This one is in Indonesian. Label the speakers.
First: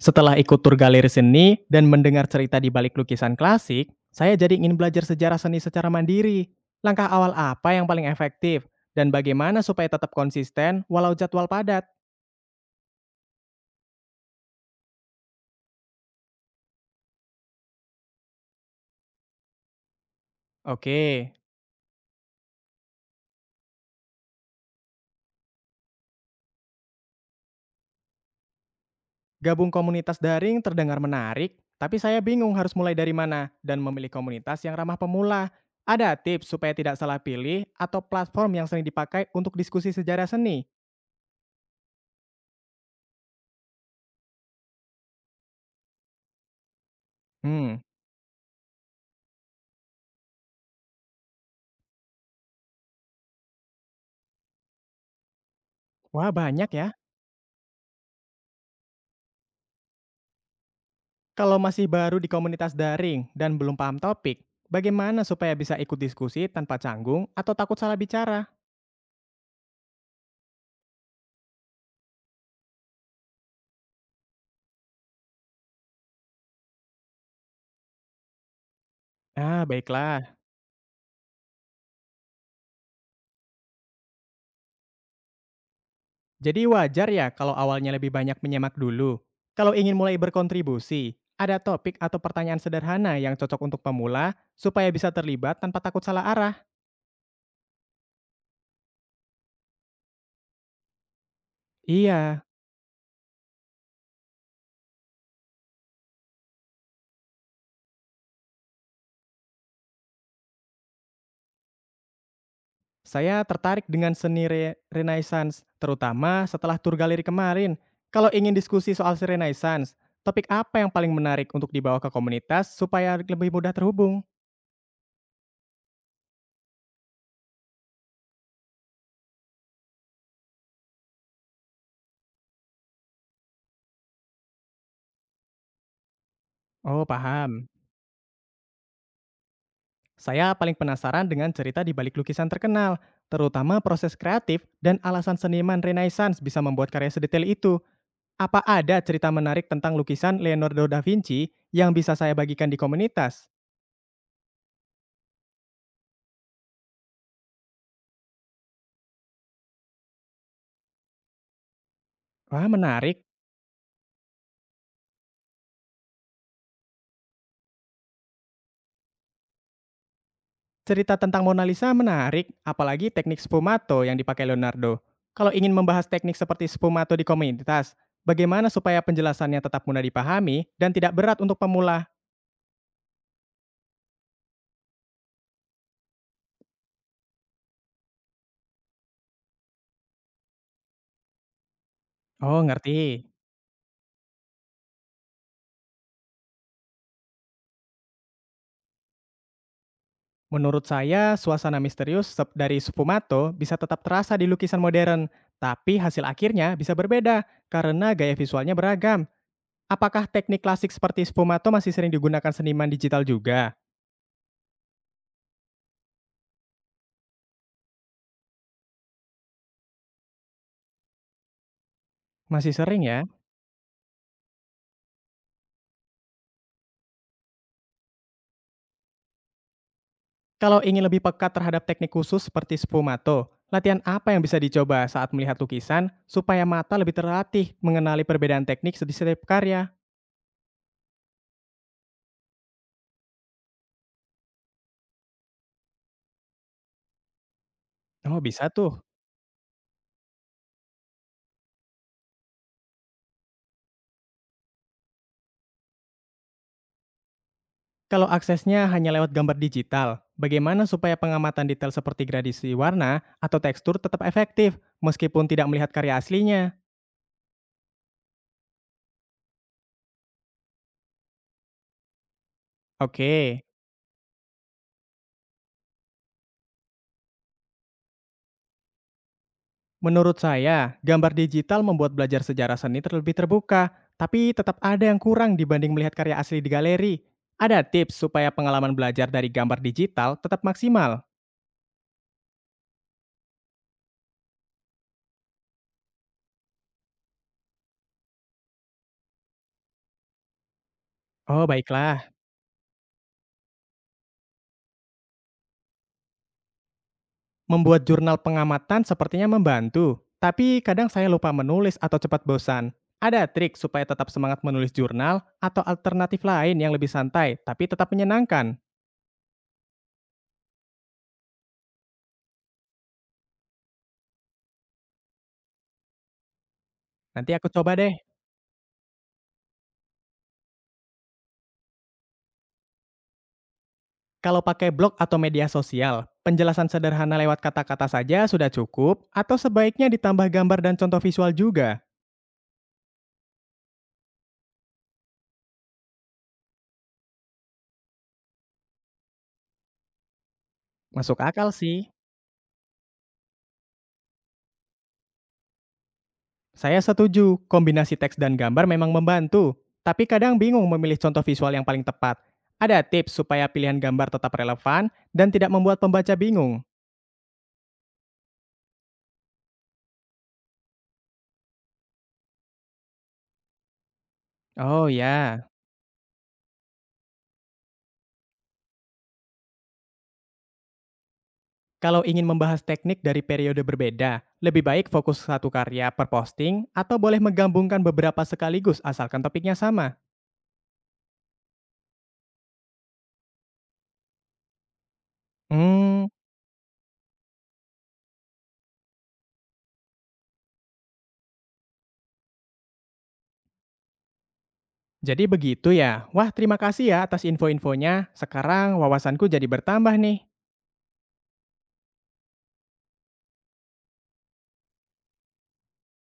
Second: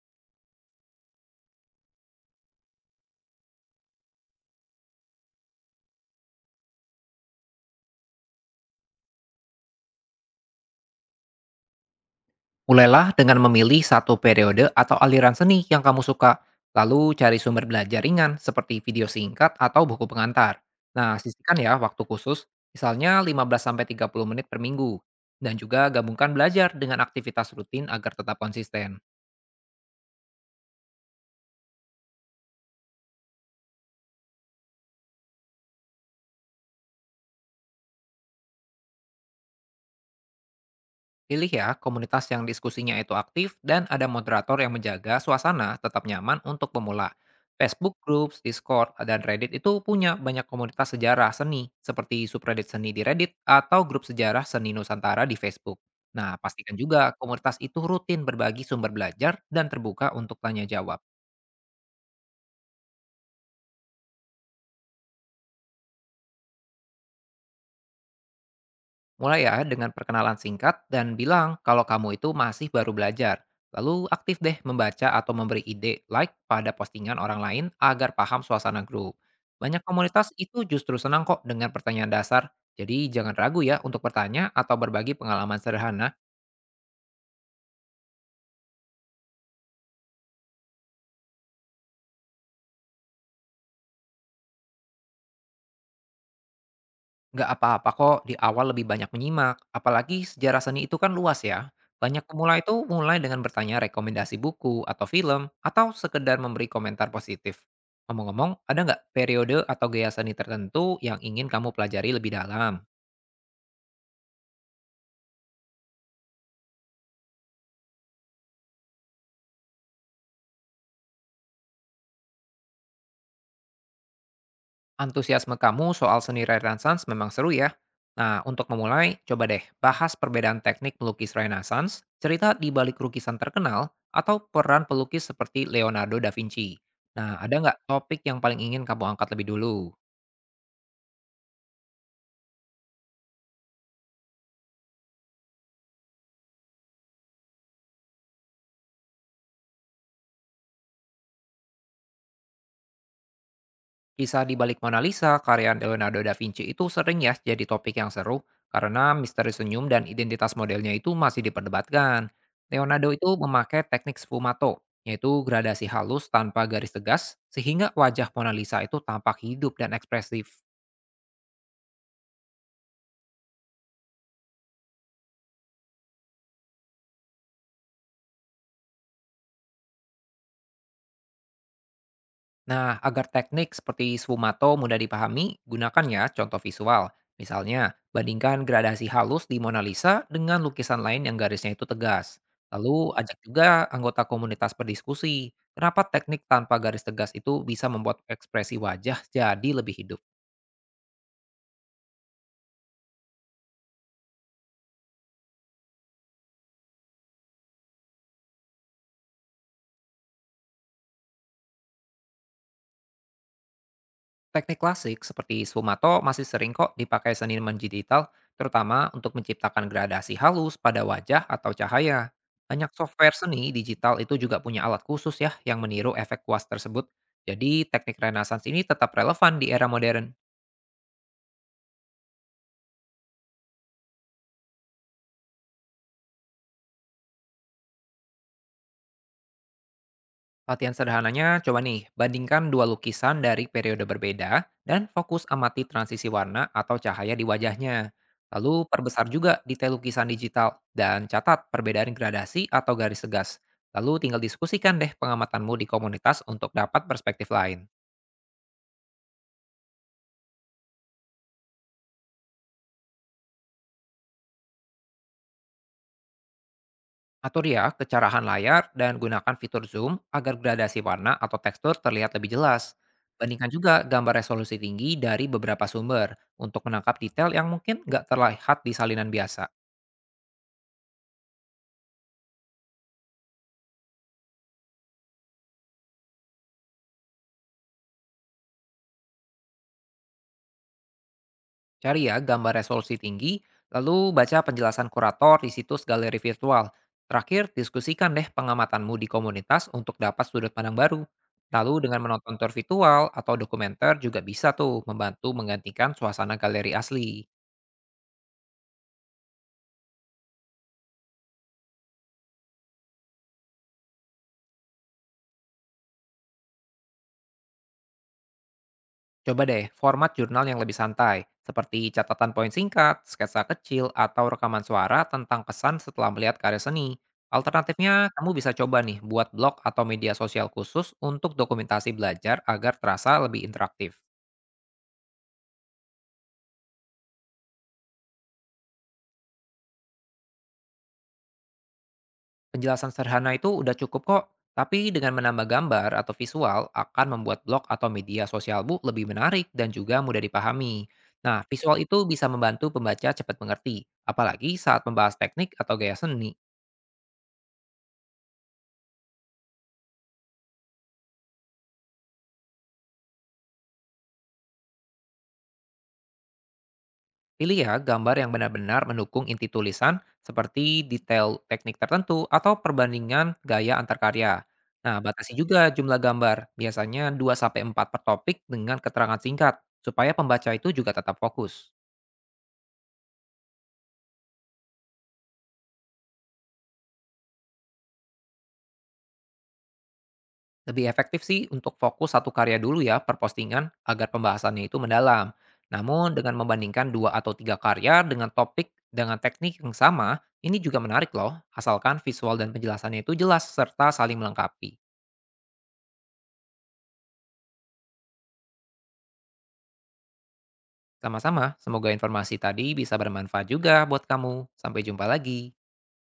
Speaker 1: Setelah ikut tur galeri seni dan mendengar cerita di balik lukisan klasik, saya jadi ingin belajar sejarah seni secara mandiri. Langkah awal apa yang paling efektif dan bagaimana supaya tetap konsisten walau jadwal padat?
Speaker 2: Mulailah dengan memilih satu periode atau aliran seni yang kamu suka, lalu cari sumber belajar ringan seperti video singkat atau buku pengantar.
Speaker 1: Oke,
Speaker 2: Nah, sisihkan ya waktu khusus, misalnya 15-30 menit per minggu, dan juga gabungkan belajar dengan aktivitas rutin agar tetap konsisten.
Speaker 1: gabung komunitas daring terdengar menarik, tapi saya bingung harus mulai dari mana dan memilih komunitas yang ramah pemula. Ada tips supaya tidak salah pilih atau platform yang sering dipakai untuk diskusi sejarah seni?
Speaker 2: Pilih ya komunitas yang diskusinya itu aktif dan ada moderator yang menjaga suasana tetap nyaman untuk pemula.
Speaker 1: Hmm,
Speaker 2: Facebook Groups, Discord, dan Reddit itu punya banyak komunitas sejarah seni seperti subreddit seni di Reddit atau grup sejarah seni Nusantara di Facebook.
Speaker 1: Wah,
Speaker 2: Nah,
Speaker 1: banyak
Speaker 2: pastikan
Speaker 1: ya.
Speaker 2: juga komunitas itu rutin berbagi sumber belajar dan terbuka untuk tanya jawab.
Speaker 1: Kalau masih baru di komunitas daring dan belum paham topik, bagaimana supaya bisa ikut diskusi tanpa canggung atau takut salah bicara?
Speaker 2: Mulai ya dengan perkenalan singkat dan bilang kalau kamu itu masih baru belajar. Lalu aktif deh membaca atau memberi ide like pada postingan orang lain agar paham suasana grup.
Speaker 1: Ah,
Speaker 2: Banyak
Speaker 1: baiklah.
Speaker 2: komunitas itu justru senang kok dengan pertanyaan dasar. Jadi jangan ragu ya untuk bertanya atau berbagi pengalaman sederhana.
Speaker 1: Jadi wajar ya kalau awalnya lebih banyak menyemak dulu. Kalau ingin mulai berkontribusi, ada topik atau pertanyaan sederhana yang cocok untuk pemula supaya bisa terlibat tanpa takut salah arah.
Speaker 2: Nggak apa-apa kok di awal lebih banyak menyimak, apalagi sejarah seni itu kan luas ya. Banyak
Speaker 1: Iya,
Speaker 2: pemula itu mulai dengan bertanya rekomendasi buku atau film, atau sekedar memberi komentar positif. Ngomong-ngomong, ada nggak periode atau gaya seni tertentu yang ingin kamu pelajari lebih dalam?
Speaker 1: saya tertarik dengan seni Renaissance, terutama setelah tur galeri kemarin. Kalau ingin diskusi soal si Renaissance, topik apa yang paling menarik untuk dibawa ke komunitas supaya lebih mudah terhubung?
Speaker 2: Antusiasme kamu soal seni Renaissance memang seru ya. Nah, untuk memulai, coba deh bahas perbedaan teknik pelukis Renaissance, cerita di balik lukisan terkenal, atau peran pelukis seperti Leonardo da Vinci.
Speaker 1: Oh,
Speaker 2: Nah, ada
Speaker 1: paham.
Speaker 2: nggak topik yang paling ingin kamu angkat lebih dulu?
Speaker 1: Saya paling penasaran dengan cerita di balik lukisan terkenal, terutama proses kreatif dan alasan seniman Renaissance bisa membuat karya sedetail itu. Apa ada cerita menarik tentang lukisan Leonardo da Vinci yang bisa saya bagikan di komunitas?
Speaker 2: Kisah di balik Mona Lisa, karya Leonardo da Vinci itu sering ya jadi topik yang seru karena misteri senyum dan identitas modelnya itu masih diperdebatkan.
Speaker 1: Wah,
Speaker 2: Leonardo
Speaker 1: menarik.
Speaker 2: itu memakai teknik sfumato, yaitu gradasi halus tanpa garis tegas, sehingga wajah Mona Lisa itu tampak hidup dan ekspresif.
Speaker 1: Cerita tentang Mona Lisa menarik, apalagi teknik sfumato yang dipakai Leonardo. Kalau ingin membahas teknik seperti sfumato di komunitas, bagaimana supaya penjelasannya tetap mudah dipahami dan tidak berat untuk pemula?
Speaker 2: Nah, agar teknik seperti sfumato mudah dipahami, gunakan ya contoh visual. Misalnya, bandingkan gradasi halus di Mona Lisa dengan lukisan lain yang garisnya itu tegas.
Speaker 1: Oh, ngerti.
Speaker 2: Lalu, ajak juga anggota komunitas berdiskusi. Kenapa teknik tanpa garis tegas itu bisa membuat ekspresi wajah jadi lebih hidup?
Speaker 1: Menurut saya, suasana misterius dari sfumato bisa tetap terasa di lukisan modern, tapi hasil akhirnya bisa berbeda karena gaya visualnya beragam. Apakah teknik klasik seperti sfumato masih sering digunakan seniman digital juga?
Speaker 2: Teknik klasik seperti sfumato masih sering kok dipakai seniman digital, terutama untuk menciptakan gradasi halus pada wajah atau cahaya.
Speaker 1: Masih
Speaker 2: Banyak
Speaker 1: sering ya?
Speaker 2: software seni digital itu juga punya alat khusus ya yang meniru efek kuas tersebut. Jadi teknik renaissance ini tetap relevan di era modern.
Speaker 1: Kalau ingin lebih peka terhadap teknik khusus seperti sfumato, latihan apa yang bisa dicoba saat melihat lukisan supaya mata lebih terlatih mengenali perbedaan teknik di setiap karya?
Speaker 2: Latihan sederhananya, coba nih, bandingkan dua lukisan dari periode berbeda dan fokus amati transisi warna atau cahaya di wajahnya.
Speaker 1: Oh, bisa
Speaker 2: Lalu
Speaker 1: tuh.
Speaker 2: perbesar juga detail lukisan digital dan catat perbedaan gradasi atau garis tegas. Lalu tinggal diskusikan deh pengamatanmu di komunitas untuk dapat perspektif lain.
Speaker 1: Kalau aksesnya hanya lewat gambar digital, bagaimana supaya pengamatan detail seperti gradasi warna atau tekstur tetap efektif meskipun tidak melihat karya aslinya?
Speaker 2: Atur ya kecerahan layar dan gunakan fitur zoom agar gradasi warna atau tekstur terlihat lebih jelas.
Speaker 1: Oke,
Speaker 2: Bandingkan juga gambar resolusi tinggi dari beberapa sumber untuk menangkap detail yang mungkin nggak terlihat di salinan biasa.
Speaker 1: menurut saya, gambar digital membuat belajar sejarah seni terlebih terbuka, tapi tetap ada yang kurang dibanding melihat karya asli di galeri. Ada tips supaya pengalaman belajar dari gambar digital tetap maksimal.
Speaker 2: Cari ya gambar resolusi tinggi, lalu baca penjelasan kurator di situs galeri virtual. Terakhir, diskusikan deh pengamatanmu di komunitas untuk dapat sudut pandang baru.
Speaker 1: Oh,
Speaker 2: Lalu dengan
Speaker 1: baiklah.
Speaker 2: menonton tour virtual atau dokumenter juga bisa tuh membantu menggantikan suasana galeri asli.
Speaker 1: Membuat jurnal pengamatan sepertinya membantu, tapi kadang saya lupa menulis atau cepat bosan. Ada trik supaya tetap semangat menulis jurnal atau alternatif lain yang lebih santai tapi tetap menyenangkan.
Speaker 2: Coba deh format jurnal yang lebih santai, seperti catatan poin singkat, sketsa kecil, atau rekaman suara tentang kesan setelah melihat karya seni.
Speaker 1: Nanti aku coba deh.
Speaker 2: Alternatifnya, kamu bisa coba nih buat blog atau media sosial khusus untuk dokumentasi belajar agar terasa lebih interaktif.
Speaker 1: Kalau pakai blog atau media sosial, penjelasan sederhana lewat kata-kata saja sudah cukup atau sebaiknya ditambah gambar dan contoh visual juga?
Speaker 2: Penjelasan sederhana itu udah cukup kok, tapi dengan menambah gambar atau visual akan membuat blog atau media sosialmu lebih menarik dan juga mudah dipahami.
Speaker 1: Masuk
Speaker 2: Nah,
Speaker 1: akal
Speaker 2: visual
Speaker 1: sih.
Speaker 2: itu bisa membantu pembaca cepat mengerti, apalagi saat membahas teknik atau gaya seni.
Speaker 1: Saya setuju, kombinasi teks dan gambar memang membantu. Tapi kadang bingung memilih contoh visual yang paling tepat. Ada tips supaya pilihan gambar tetap relevan dan tidak membuat pembaca bingung?
Speaker 2: Pilih ya gambar yang benar-benar mendukung inti tulisan seperti detail teknik tertentu atau perbandingan gaya antar karya.
Speaker 1: Oh
Speaker 2: Nah, batasi
Speaker 1: ya,
Speaker 2: juga jumlah gambar, biasanya dua sampai empat per topik dengan keterangan singkat, supaya pembaca itu juga tetap fokus.
Speaker 1: kalau ingin membahas teknik dari periode berbeda, lebih baik fokus satu karya per posting atau boleh menggabungkan beberapa sekaligus asalkan topiknya sama?
Speaker 2: Lebih efektif sih untuk fokus satu karya dulu ya per postingan agar pembahasannya itu mendalam.
Speaker 1: Hmm,
Speaker 2: Namun dengan membandingkan dua atau tiga karya dengan topik dengan teknik yang sama, ini juga menarik loh, asalkan visual dan penjelasannya itu jelas serta saling melengkapi.
Speaker 1: Jadi begitu ya. Wah, terima kasih ya atas info-infonya. Sekarang wawasanku jadi bertambah nih.
Speaker 2: Sama-sama, semoga informasi tadi bisa bermanfaat juga buat kamu. Sampai jumpa lagi.